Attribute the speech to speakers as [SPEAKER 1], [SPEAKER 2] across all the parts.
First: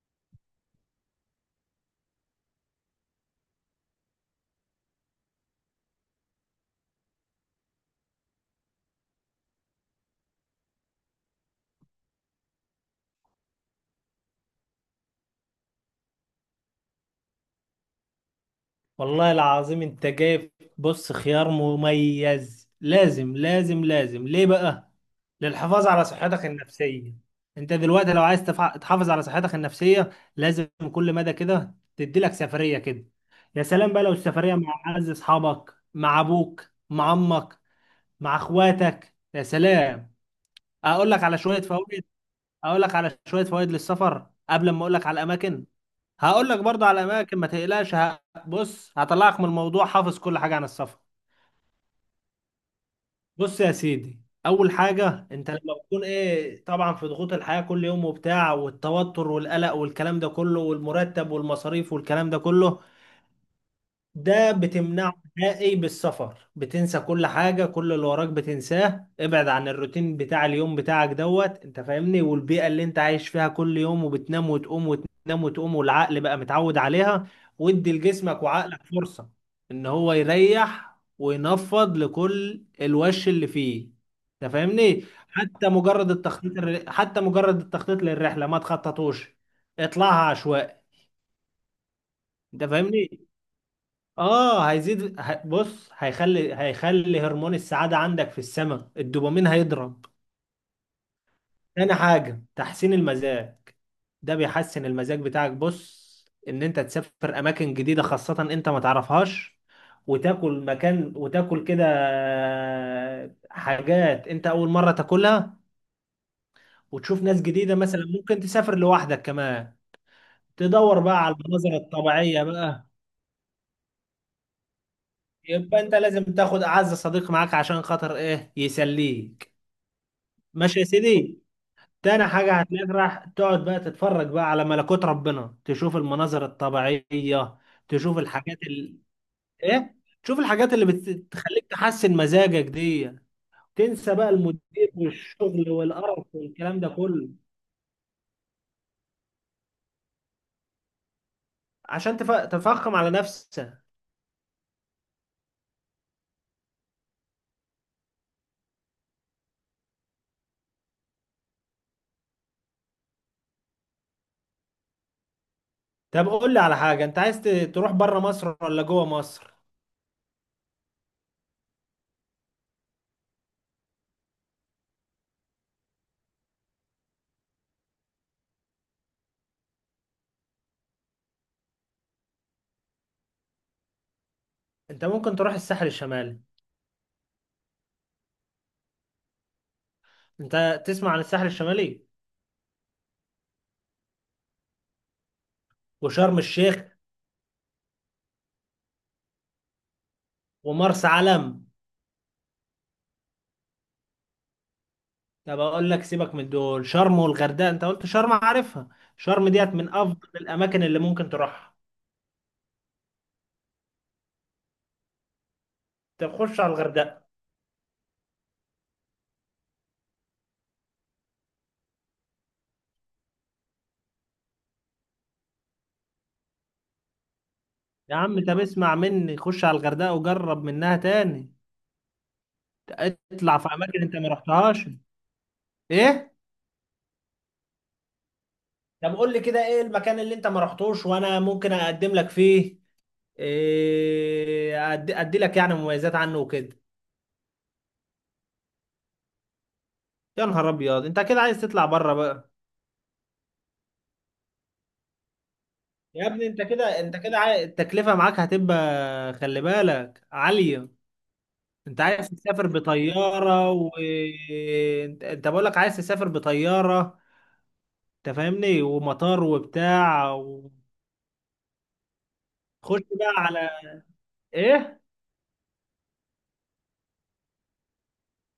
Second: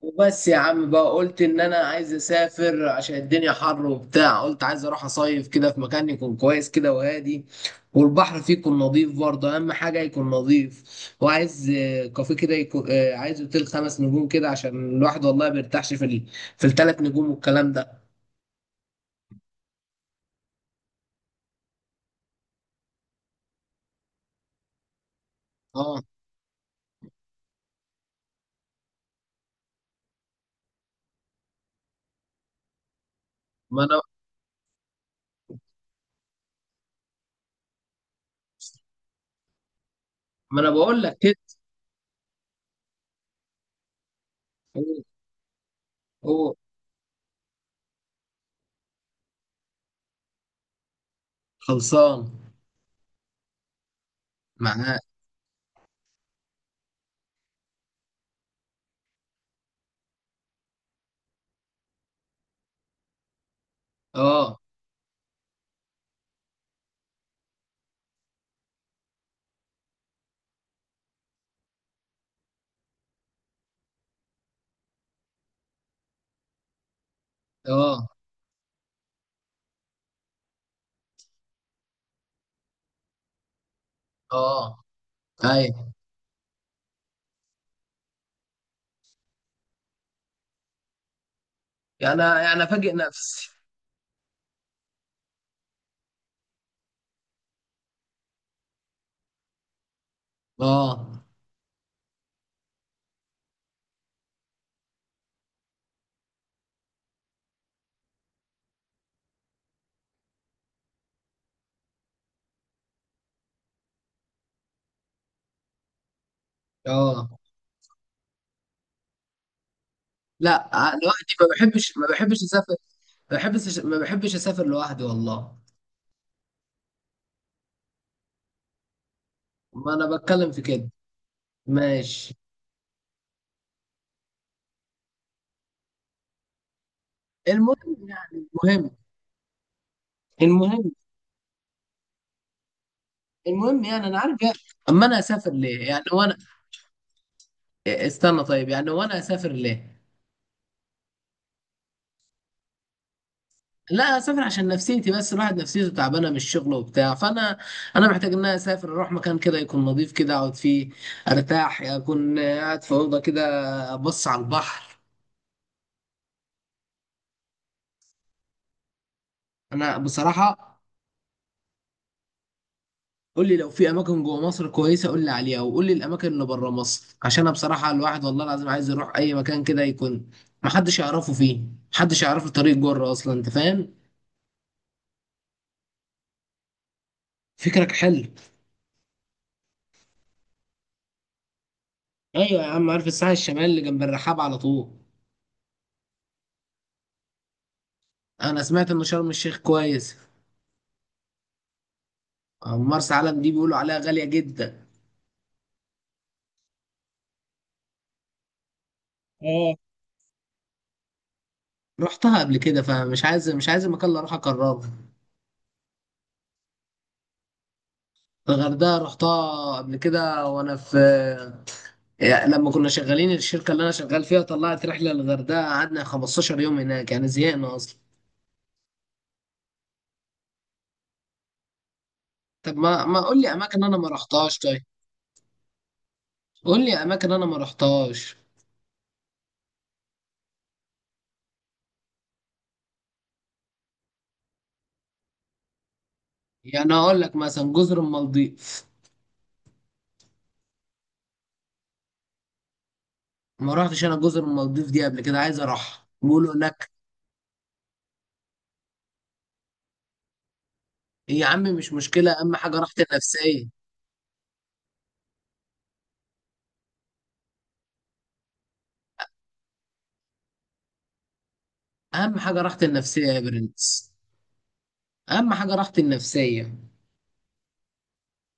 [SPEAKER 1] وبس يا عم بقى قلت ان انا عايز اسافر عشان الدنيا حر وبتاع، قلت عايز اروح اصيف كده في مكان يكون كويس كده وهادي، والبحر فيه يكون نظيف برضه، اهم حاجه يكون نظيف. وعايز كافيه كده يكون، عايز اوتيل خمس نجوم كده عشان الواحد والله ما بيرتاحش في ال... في الثلاث نجوم والكلام ده.
[SPEAKER 2] والله العظيم انت جايب. بص، خيار مميز. لازم ليه بقى؟ للحفاظ
[SPEAKER 1] اه.
[SPEAKER 2] على صحتك النفسية. انت دلوقتي لو عايز تحافظ على صحتك النفسية، لازم كل مدى كده تدي لك سفرية كده. يا
[SPEAKER 1] ما
[SPEAKER 2] سلام
[SPEAKER 1] انا
[SPEAKER 2] بقى لو السفرية مع اعز اصحابك، مع ابوك، مع امك، مع اخواتك، يا سلام.
[SPEAKER 1] ما انا بقول
[SPEAKER 2] اقول
[SPEAKER 1] لك
[SPEAKER 2] لك
[SPEAKER 1] كده.
[SPEAKER 2] على شوية فوائد، اقول لك على شوية فوائد للسفر قبل ما اقول
[SPEAKER 1] هو
[SPEAKER 2] لك على الاماكن. هقول
[SPEAKER 1] هو
[SPEAKER 2] لك برضه على اماكن ما تقلقش بص هطلعك من الموضوع حافظ كل حاجه عن السفر.
[SPEAKER 1] خلصان
[SPEAKER 2] بص يا سيدي، اول
[SPEAKER 1] معاك.
[SPEAKER 2] حاجه انت لما بتكون ايه، طبعا في ضغوط الحياه كل يوم وبتاع والتوتر والقلق والكلام ده كله والمرتب والمصاريف والكلام ده كله، ده
[SPEAKER 1] اه.
[SPEAKER 2] بتمنعه نهائي بالسفر. بتنسى كل حاجة، كل اللي وراك بتنساه. ابعد عن الروتين بتاع اليوم بتاعك دوت، انت فاهمني، والبيئة اللي انت عايش فيها كل يوم، وبتنام وتقوم وتنام وتقوم والعقل بقى متعود عليها. وادي
[SPEAKER 1] اه.
[SPEAKER 2] لجسمك وعقلك فرصة ان هو يريح وينفض لكل الوش اللي فيه. انت
[SPEAKER 1] اه.
[SPEAKER 2] فاهمني، حتى
[SPEAKER 1] ايوه.
[SPEAKER 2] مجرد حتى مجرد التخطيط للرحلة ما تخططوش، اطلعها عشوائي.
[SPEAKER 1] انا
[SPEAKER 2] انت
[SPEAKER 1] انا فاجئ
[SPEAKER 2] فاهمني؟
[SPEAKER 1] نفسي.
[SPEAKER 2] اه، هيزيد ه- بص هيخلي، هيخلي هرمون السعادة عندك في السماء، الدوبامين هيضرب.
[SPEAKER 1] اه.
[SPEAKER 2] تاني حاجة، تحسين المزاج. ده بيحسن المزاج بتاعك. بص، ان انت تسافر اماكن جديدة خاصة انت ما تعرفهاش، وتاكل مكان وتاكل كده حاجات انت اول مرة تاكلها، وتشوف
[SPEAKER 1] اه.
[SPEAKER 2] ناس جديدة. مثلا ممكن تسافر لوحدك كمان،
[SPEAKER 1] لا،
[SPEAKER 2] تدور بقى
[SPEAKER 1] دلوقتي
[SPEAKER 2] على
[SPEAKER 1] ما
[SPEAKER 2] المناظر
[SPEAKER 1] بحبش ما بحبش
[SPEAKER 2] الطبيعية
[SPEAKER 1] اسافر،
[SPEAKER 2] بقى.
[SPEAKER 1] ما بحبش اسافر لوحدي والله.
[SPEAKER 2] يبقى انت لازم تاخد اعز صديق معاك عشان خاطر ايه، يسليك.
[SPEAKER 1] ما انا بتكلم في
[SPEAKER 2] ماشي يا
[SPEAKER 1] كده.
[SPEAKER 2] سيدي. تاني
[SPEAKER 1] ماشي.
[SPEAKER 2] حاجة، هتلاقيك راح تقعد بقى تتفرج بقى على ملكوت ربنا، تشوف المناظر الطبيعية،
[SPEAKER 1] المهم
[SPEAKER 2] تشوف
[SPEAKER 1] يعني
[SPEAKER 2] الحاجات
[SPEAKER 1] المهم
[SPEAKER 2] ايه، تشوف الحاجات اللي
[SPEAKER 1] المهم
[SPEAKER 2] بتخليك تحسن مزاجك دي.
[SPEAKER 1] المهم يعني
[SPEAKER 2] تنسى
[SPEAKER 1] انا
[SPEAKER 2] بقى
[SPEAKER 1] عارف يعني.
[SPEAKER 2] المدير
[SPEAKER 1] اما انا اسافر
[SPEAKER 2] والشغل
[SPEAKER 1] ليه يعني
[SPEAKER 2] والقرف
[SPEAKER 1] وانا...
[SPEAKER 2] والكلام ده كله.
[SPEAKER 1] استنى طيب، يعني وانا اسافر ليه؟
[SPEAKER 2] عشان تفخم على نفسك.
[SPEAKER 1] لا، اسافر عشان نفسيتي بس، الواحد نفسيته تعبانه من الشغل وبتاع، فانا انا محتاج ان انا اسافر، اروح مكان كده يكون نظيف كده، اقعد فيه ارتاح، اكون قاعد في اوضه كده ابص على البحر.
[SPEAKER 2] طب قول لي على حاجة، انت تروح بره مصر ولا جوه مصر؟
[SPEAKER 1] انا بصراحه، قول لي لو في اماكن جوه مصر كويسه قول لي عليها، وقول لي الاماكن اللي بره مصر، عشان انا بصراحه الواحد والله العظيم عايز يروح اي مكان كده يكون محدش يعرفه فيه، محدش يعرف له طريق بره اصلا، انت فاهم.
[SPEAKER 2] انت ممكن تروح الساحل الشمالي.
[SPEAKER 1] فكرك حلو.
[SPEAKER 2] انت تسمع عن الساحل الشمالي
[SPEAKER 1] ايوه يا عم، عارف الساحل الشمالي اللي جنب الرحاب على طول.
[SPEAKER 2] وشرم الشيخ
[SPEAKER 1] انا سمعت ان شرم الشيخ كويس.
[SPEAKER 2] ومرسى علم.
[SPEAKER 1] أما مرسى علم دي بيقولوا عليها غاليه جدا.
[SPEAKER 2] طب اقول لك، سيبك من دول. شرم، والغردقه انت قلت شرم عارفها، شرم ديت
[SPEAKER 1] اه،
[SPEAKER 2] من افضل الاماكن اللي ممكن تروحها.
[SPEAKER 1] رحتها قبل كده، فمش عايز، مش عايز المكان اللي اروح اكرره.
[SPEAKER 2] طب خش على الغردقه.
[SPEAKER 1] الغردقه رحتها قبل كده وانا في، يعني لما كنا شغالين الشركة اللي أنا شغال فيها طلعت رحلة للغردقة، قعدنا 15 يوم هناك، يعني زهقنا أصلا.
[SPEAKER 2] يا عم طب اسمع مني، خش على الغردقه وجرب منها تاني.
[SPEAKER 1] طب ما قول لي
[SPEAKER 2] اطلع في
[SPEAKER 1] أماكن أنا
[SPEAKER 2] اماكن
[SPEAKER 1] ما
[SPEAKER 2] انت ما
[SPEAKER 1] رحتهاش، طيب.
[SPEAKER 2] رحتهاش. ايه،
[SPEAKER 1] قول لي أماكن أنا ما رحتهاش.
[SPEAKER 2] طب قول لي كده ايه المكان اللي انت ما رحتوش وانا ممكن اقدم لك فيه. إيه، ادي لك يعني مميزات عنه وكده.
[SPEAKER 1] يعني أقول لك مثلا جزر المالديف.
[SPEAKER 2] يا نهار ابيض، انت كده عايز تطلع بره بقى.
[SPEAKER 1] ما رحتش أنا جزر المالديف دي قبل كده، عايز أروح،
[SPEAKER 2] يا ابني،
[SPEAKER 1] بيقولوا
[SPEAKER 2] انت
[SPEAKER 1] هناك...
[SPEAKER 2] كده انت كده التكلفه معاك هتبقى، خلي بالك، عاليه.
[SPEAKER 1] يا عم مش
[SPEAKER 2] انت عايز
[SPEAKER 1] مشكلة، أهم
[SPEAKER 2] تسافر
[SPEAKER 1] حاجة راحتي النفسية.
[SPEAKER 2] بطياره و انت بقول لك عايز تسافر بطياره، انت فاهمني، ومطار وبتاع وخش
[SPEAKER 1] أهم حاجة راحتي النفسية
[SPEAKER 2] بقى
[SPEAKER 1] يا
[SPEAKER 2] على
[SPEAKER 1] برنس.
[SPEAKER 2] ايه.
[SPEAKER 1] أهم حاجة راحتي النفسية.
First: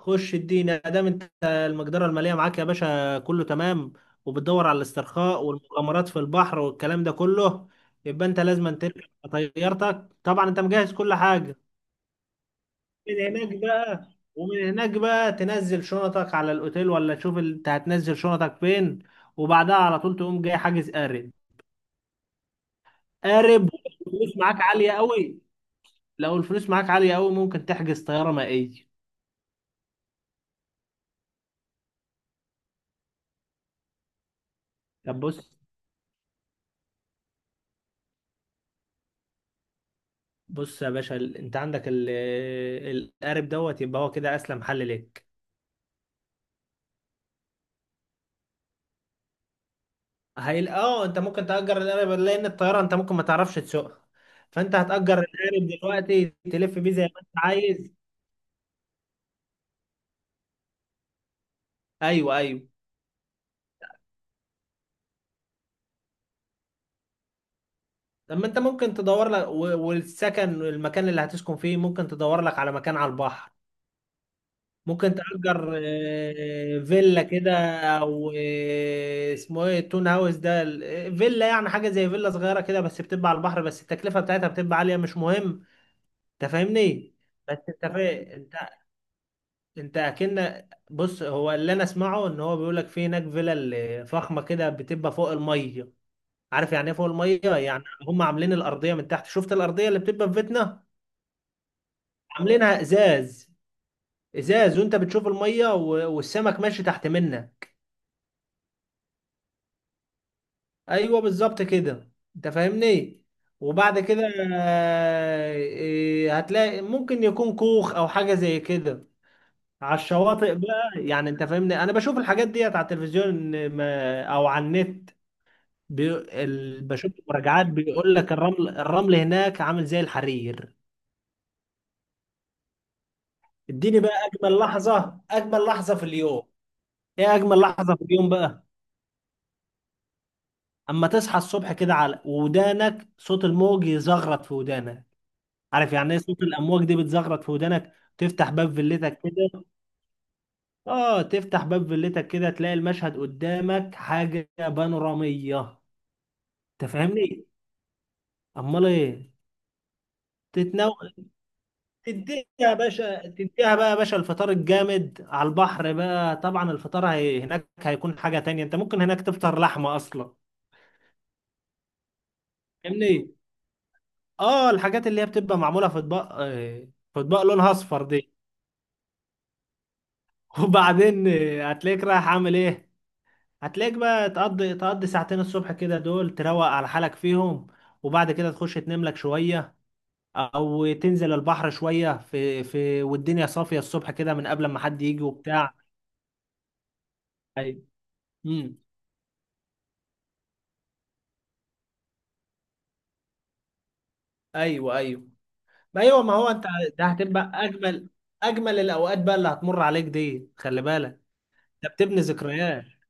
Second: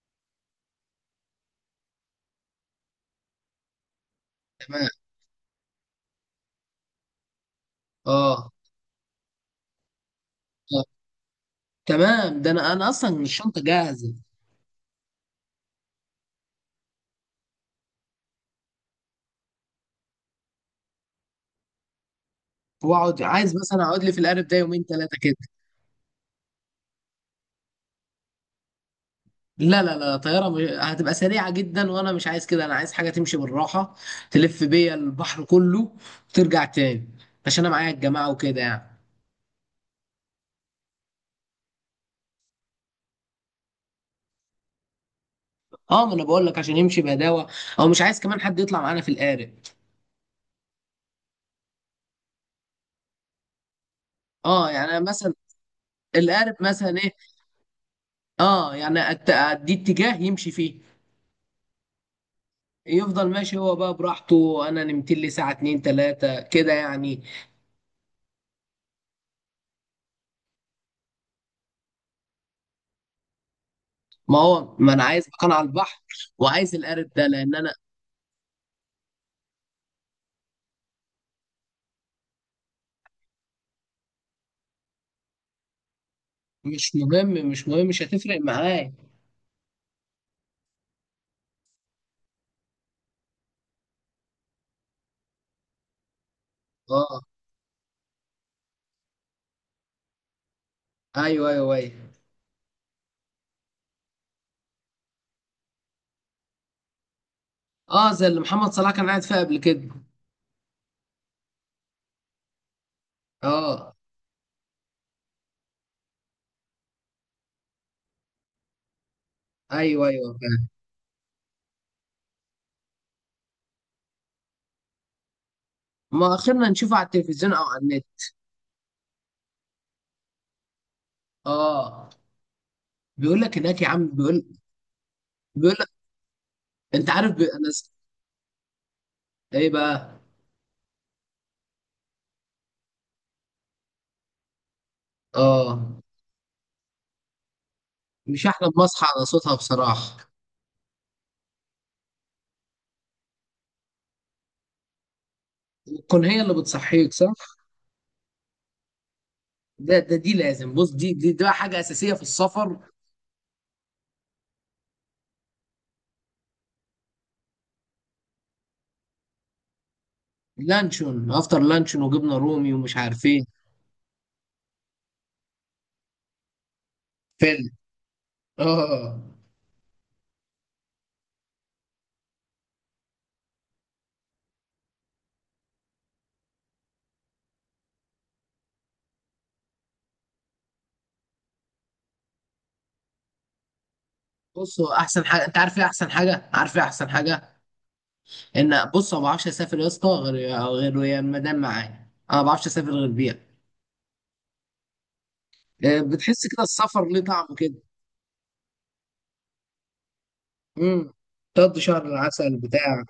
[SPEAKER 2] خش الدين دام انت المقدره الماليه معاك يا باشا كله تمام، وبتدور على
[SPEAKER 1] تمام.
[SPEAKER 2] الاسترخاء والمغامرات في البحر والكلام ده كله، يبقى انت
[SPEAKER 1] أه.
[SPEAKER 2] لازم تركب طيارتك. طبعا انت
[SPEAKER 1] آه.
[SPEAKER 2] مجهز كل حاجه
[SPEAKER 1] تمام، ده أنا أصلا
[SPEAKER 2] من هناك
[SPEAKER 1] الشنطة
[SPEAKER 2] بقى.
[SPEAKER 1] جاهزة.
[SPEAKER 2] ومن هناك بقى تنزل شنطك على الاوتيل، ولا تشوف انت هتنزل شنطك فين، وبعدها على طول تقوم جاي حاجز قارب.
[SPEAKER 1] وأقعد، عايز
[SPEAKER 2] قارب،
[SPEAKER 1] مثلا أقعد لي في
[SPEAKER 2] الفلوس
[SPEAKER 1] القارب ده
[SPEAKER 2] معاك
[SPEAKER 1] يومين
[SPEAKER 2] عالية
[SPEAKER 1] ثلاثة كده.
[SPEAKER 2] قوي؟ لو الفلوس معاك عالية قوي ممكن تحجز طيارة مائية.
[SPEAKER 1] لا لا لا، طيارة مش... هتبقى سريعة جدا وانا مش عايز كده، انا عايز حاجة تمشي بالراحة، تلف بيا
[SPEAKER 2] طب
[SPEAKER 1] البحر
[SPEAKER 2] بص،
[SPEAKER 1] كله وترجع تاني، عشان انا معايا الجماعة وكده يعني.
[SPEAKER 2] بص يا باشا، انت عندك القارب دوت، يبقى هو كده اسلم حل ليك.
[SPEAKER 1] اه، ما انا بقول لك عشان يمشي بهداوة، او مش عايز كمان حد يطلع معانا في القارب.
[SPEAKER 2] اه، انت ممكن تأجر القارب لان الطيارة انت ممكن ما تعرفش تسوقها.
[SPEAKER 1] اه
[SPEAKER 2] فانت
[SPEAKER 1] يعني أنا
[SPEAKER 2] هتأجر
[SPEAKER 1] مثلا
[SPEAKER 2] القارب دلوقتي
[SPEAKER 1] القارب
[SPEAKER 2] تلف بيه
[SPEAKER 1] مثلا
[SPEAKER 2] زي
[SPEAKER 1] ايه،
[SPEAKER 2] ما انت عايز.
[SPEAKER 1] اه يعني أت- ادي اتجاه يمشي فيه،
[SPEAKER 2] ايوه ايوه.
[SPEAKER 1] يفضل ماشي هو بقى براحته، انا نمت لي ساعة اتنين تلاتة كده يعني.
[SPEAKER 2] لما انت ممكن تدور لك والسكن والمكان اللي هتسكن فيه ممكن تدور لك على مكان على البحر.
[SPEAKER 1] ما هو ما انا
[SPEAKER 2] ممكن
[SPEAKER 1] عايز مكان على
[SPEAKER 2] تأجر
[SPEAKER 1] البحر، وعايز القارب
[SPEAKER 2] فيلا
[SPEAKER 1] ده
[SPEAKER 2] كده،
[SPEAKER 1] لان انا...
[SPEAKER 2] او اسمه ايه، التون هاوس ده فيلا، يعني حاجة زي فيلا صغيرة كده بس بتبقى على البحر، بس التكلفة بتاعتها بتبقى عالية، مش مهم. انت
[SPEAKER 1] مش
[SPEAKER 2] فاهمني؟
[SPEAKER 1] مهم،
[SPEAKER 2] بس
[SPEAKER 1] مش
[SPEAKER 2] انت
[SPEAKER 1] مهم، مش
[SPEAKER 2] فا...
[SPEAKER 1] هتفرق
[SPEAKER 2] انت
[SPEAKER 1] معايا.
[SPEAKER 2] انت اكن بص، هو اللي انا اسمعه ان هو بيقول لك في هناك فيلا فخمة كده بتبقى فوق المية. عارف يعني ايه فوق
[SPEAKER 1] اه.
[SPEAKER 2] المية يعني؟ هم عاملين الأرضية من تحت، شفت الأرضية اللي بتبقى في بيتنا،
[SPEAKER 1] ايوه ايوه ايوه.
[SPEAKER 2] عاملينها ازاز. ازاز، وانت بتشوف الميه والسمك ماشي تحت منها.
[SPEAKER 1] اه، زي اللي محمد صلاح كان قاعد فيها قبل كده.
[SPEAKER 2] ايوه بالظبط كده، انت فاهمني.
[SPEAKER 1] اه،
[SPEAKER 2] وبعد كده آه، إيه، هتلاقي ممكن يكون كوخ او حاجه زي كده على
[SPEAKER 1] ايوه ايوه،
[SPEAKER 2] الشواطئ
[SPEAKER 1] فاهم.
[SPEAKER 2] بقى. يعني انت فاهمني، انا بشوف الحاجات ديت على التلفزيون او على النت. بي...
[SPEAKER 1] ما اخرنا نشوفه على
[SPEAKER 2] بشوف
[SPEAKER 1] التلفزيون او
[SPEAKER 2] مراجعات
[SPEAKER 1] على
[SPEAKER 2] بيقول
[SPEAKER 1] النت.
[SPEAKER 2] لك الرمل، الرمل هناك عامل زي الحرير.
[SPEAKER 1] اه. بيقول لك هناك يا
[SPEAKER 2] اديني
[SPEAKER 1] عم،
[SPEAKER 2] بقى
[SPEAKER 1] بيقول.
[SPEAKER 2] اجمل لحظه، اجمل
[SPEAKER 1] بيقول لك،
[SPEAKER 2] لحظه في اليوم.
[SPEAKER 1] انت عارف
[SPEAKER 2] ايه
[SPEAKER 1] بي...
[SPEAKER 2] اجمل
[SPEAKER 1] انا س-...
[SPEAKER 2] لحظه في اليوم بقى؟
[SPEAKER 1] ايه بقى؟
[SPEAKER 2] اما تصحى الصبح كده على ودانك صوت الموج يزغرط في ودانك.
[SPEAKER 1] اه،
[SPEAKER 2] عارف يعني ايه صوت الامواج دي بتزغرط في ودانك؟
[SPEAKER 1] مش
[SPEAKER 2] تفتح
[SPEAKER 1] احلى
[SPEAKER 2] باب
[SPEAKER 1] ما اصحى
[SPEAKER 2] فيلتك
[SPEAKER 1] على صوتها
[SPEAKER 2] كده.
[SPEAKER 1] بصراحه،
[SPEAKER 2] اه، تفتح باب فيلتك كده، تلاقي المشهد قدامك حاجه بانوراميه.
[SPEAKER 1] تكون هي اللي بتصحيك، صح.
[SPEAKER 2] تفهمني؟ امال ايه.
[SPEAKER 1] ده ده دي لازم، بص،
[SPEAKER 2] تتنو،
[SPEAKER 1] دي بقى حاجه اساسيه في
[SPEAKER 2] تديها يا
[SPEAKER 1] السفر.
[SPEAKER 2] باشا، تديها بقى يا باشا الفطار الجامد على البحر بقى. طبعا الفطار هناك هيكون حاجه تانية، انت ممكن هناك تفطر لحمه اصلا.
[SPEAKER 1] لانشون، افطر لانشون وجبنه رومي ومش عارف
[SPEAKER 2] فاهمني؟
[SPEAKER 1] ايه.
[SPEAKER 2] اه، الحاجات اللي هي بتبقى معموله في اطباق في اطباق
[SPEAKER 1] فل.
[SPEAKER 2] لونها اصفر دي.
[SPEAKER 1] اه.
[SPEAKER 2] وبعدين هتلاقيك رايح عامل ايه، هتلاقيك بقى تقضي، تقضي ساعتين الصبح كده دول تروق على حالك فيهم، وبعد كده تخش تنام لك شوية، او تنزل البحر شوية في والدنيا صافية الصبح كده من قبل ما
[SPEAKER 1] بصوا،
[SPEAKER 2] حد يجي
[SPEAKER 1] احسن حاجه انت
[SPEAKER 2] وبتاع.
[SPEAKER 1] عارف ايه؟ احسن حاجه، عارف ايه احسن حاجه؟
[SPEAKER 2] ايوه. امم.
[SPEAKER 1] ان بص، أنا ما بعرفش اسافر يا اسطى غير ويا المدام معايا، انا ما بعرفش اسافر غير بيها.
[SPEAKER 2] ايوه ايوه. ما ايوه، ما
[SPEAKER 1] بتحس
[SPEAKER 2] هو
[SPEAKER 1] كده
[SPEAKER 2] انت ده
[SPEAKER 1] السفر ليه
[SPEAKER 2] هتبقى
[SPEAKER 1] طعم كده.
[SPEAKER 2] اجمل، اجمل الاوقات بقى اللي هتمر عليك دي، خلي
[SPEAKER 1] امم.
[SPEAKER 2] بالك.
[SPEAKER 1] تقضي
[SPEAKER 2] ده
[SPEAKER 1] شهر
[SPEAKER 2] بتبني
[SPEAKER 1] العسل
[SPEAKER 2] ذكريات،
[SPEAKER 1] بتاع.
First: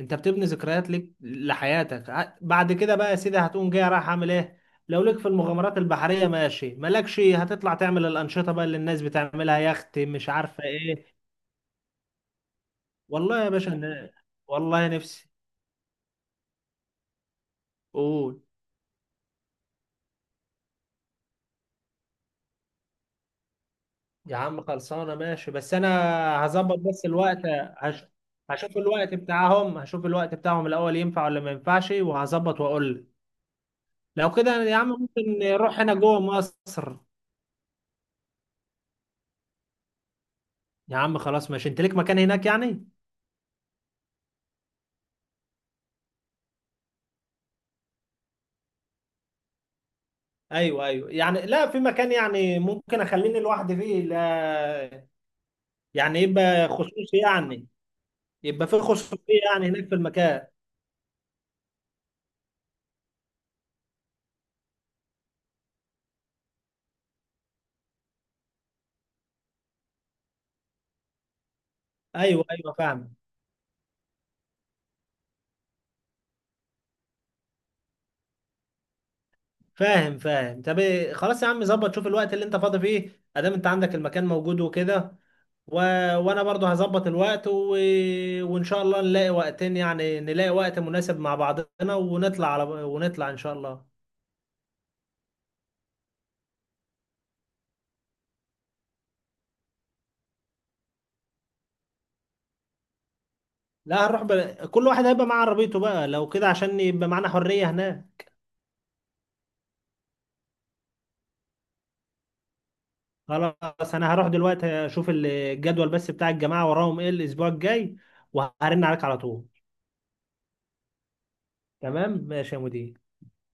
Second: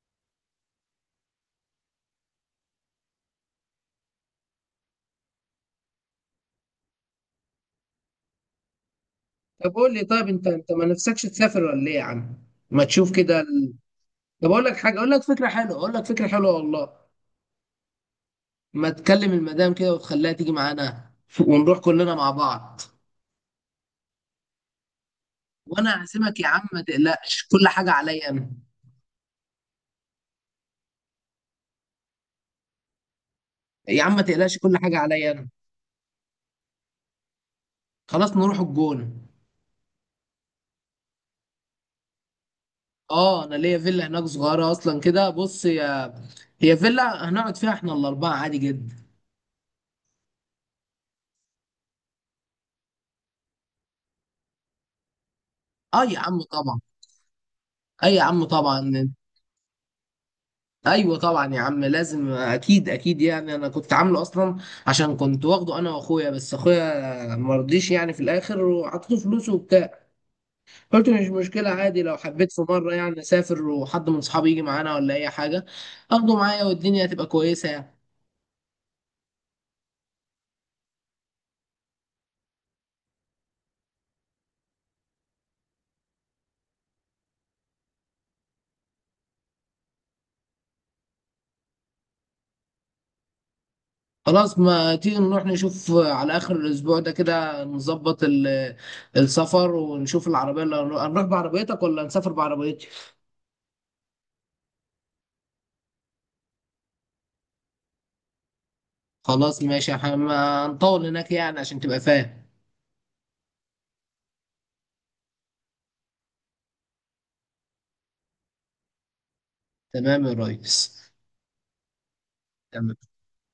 [SPEAKER 2] انت بتبني ذكريات ليك لحياتك. بعد كده بقى يا سيدي هتقوم جاي رايح اعمل ايه؟ لو ليك في المغامرات البحريه ماشي، مالكش، هتطلع تعمل الانشطه بقى اللي الناس بتعملها،
[SPEAKER 1] طب قول
[SPEAKER 2] يخت
[SPEAKER 1] لي طيب،
[SPEAKER 2] مش
[SPEAKER 1] انت
[SPEAKER 2] عارفه
[SPEAKER 1] انت ما
[SPEAKER 2] ايه.
[SPEAKER 1] نفسكش تسافر ولا ايه يا عم؟ ما تشوف كده
[SPEAKER 2] والله يا باشا
[SPEAKER 1] ال... طب اقول لك
[SPEAKER 2] والله
[SPEAKER 1] حاجه، اقول لك
[SPEAKER 2] نفسي.
[SPEAKER 1] فكره حلوه، اقول لك فكره حلوه والله.
[SPEAKER 2] قول.
[SPEAKER 1] ما تكلم المدام كده وتخليها تيجي معانا، ونروح كلنا مع بعض،
[SPEAKER 2] يا عم خلصانه، ماشي، بس انا
[SPEAKER 1] وانا هعزمك يا عم،
[SPEAKER 2] هظبط
[SPEAKER 1] ما
[SPEAKER 2] بس الوقت.
[SPEAKER 1] تقلقش كل حاجه
[SPEAKER 2] هش...
[SPEAKER 1] عليا انا.
[SPEAKER 2] هشوف الوقت بتاعهم، هشوف الوقت بتاعهم الاول ينفع ولا ما ينفعش وهظبط واقول لك.
[SPEAKER 1] يا عم ما
[SPEAKER 2] لو
[SPEAKER 1] تقلقش
[SPEAKER 2] كده يا
[SPEAKER 1] كل
[SPEAKER 2] عم
[SPEAKER 1] حاجه عليا
[SPEAKER 2] ممكن
[SPEAKER 1] انا.
[SPEAKER 2] نروح هنا جوه مصر.
[SPEAKER 1] خلاص نروح الجونه.
[SPEAKER 2] يا عم خلاص، ماشي، انت ليك مكان هناك يعني؟
[SPEAKER 1] اه، انا ليا فيلا هناك صغيره اصلا كده، بص، هي فيلا هنقعد فيها احنا الاربعه عادي جدا.
[SPEAKER 2] ايوه ايوه، يعني لا في مكان يعني ممكن اخليني لوحدي فيه؟ لا
[SPEAKER 1] اه يا
[SPEAKER 2] يعني،
[SPEAKER 1] عم
[SPEAKER 2] يبقى
[SPEAKER 1] طبعا.
[SPEAKER 2] خصوصي يعني،
[SPEAKER 1] اي يا عم
[SPEAKER 2] يبقى في
[SPEAKER 1] طبعا.
[SPEAKER 2] خصوصية يعني هناك في المكان.
[SPEAKER 1] ايوه طبعا يا عم، لازم، اكيد اكيد يعني، انا كنت عامله اصلا، عشان كنت واخده انا واخويا، بس اخويا مرضيش يعني في الاخر، وحطيته فلوسه وبتاع، قلت مش مشكله عادي، لو
[SPEAKER 2] ايوه
[SPEAKER 1] حبيت في
[SPEAKER 2] ايوه،
[SPEAKER 1] مره
[SPEAKER 2] فاهم.
[SPEAKER 1] يعني اسافر وحد من صحابي يجي معانا ولا اي حاجه، اخده معايا والدنيا هتبقى كويسه يعني.
[SPEAKER 2] فاهم فاهم. طب إيه، خلاص يا عم، ظبط شوف الوقت اللي انت فاضي فيه ادام انت عندك المكان موجود وكده، و... وانا برضو هظبط الوقت وان شاء الله نلاقي وقتين، يعني نلاقي وقت مناسب مع بعضنا ونطلع على، ونطلع ان شاء الله.
[SPEAKER 1] خلاص، ما تيجي نروح نشوف على آخر الأسبوع ده كده، نظبط ال- السفر، ونشوف العربية اللي هنروح بعربيتك ولا نسافر بعربيتي.
[SPEAKER 2] لا هنروح كل واحد هيبقى معاه عربيته بقى لو كده عشان يبقى معانا حرية هناك.
[SPEAKER 1] خلاص ماشي، احنا ما هنطول هناك يعني، عشان تبقى فاهم.
[SPEAKER 2] خلاص انا هروح دلوقتي اشوف الجدول بس بتاع الجماعه وراهم ايه الاسبوع الجاي وهرن عليك على طول.
[SPEAKER 1] تمام يا ريس.
[SPEAKER 2] تمام ماشي يا
[SPEAKER 1] تمام.
[SPEAKER 2] مدير.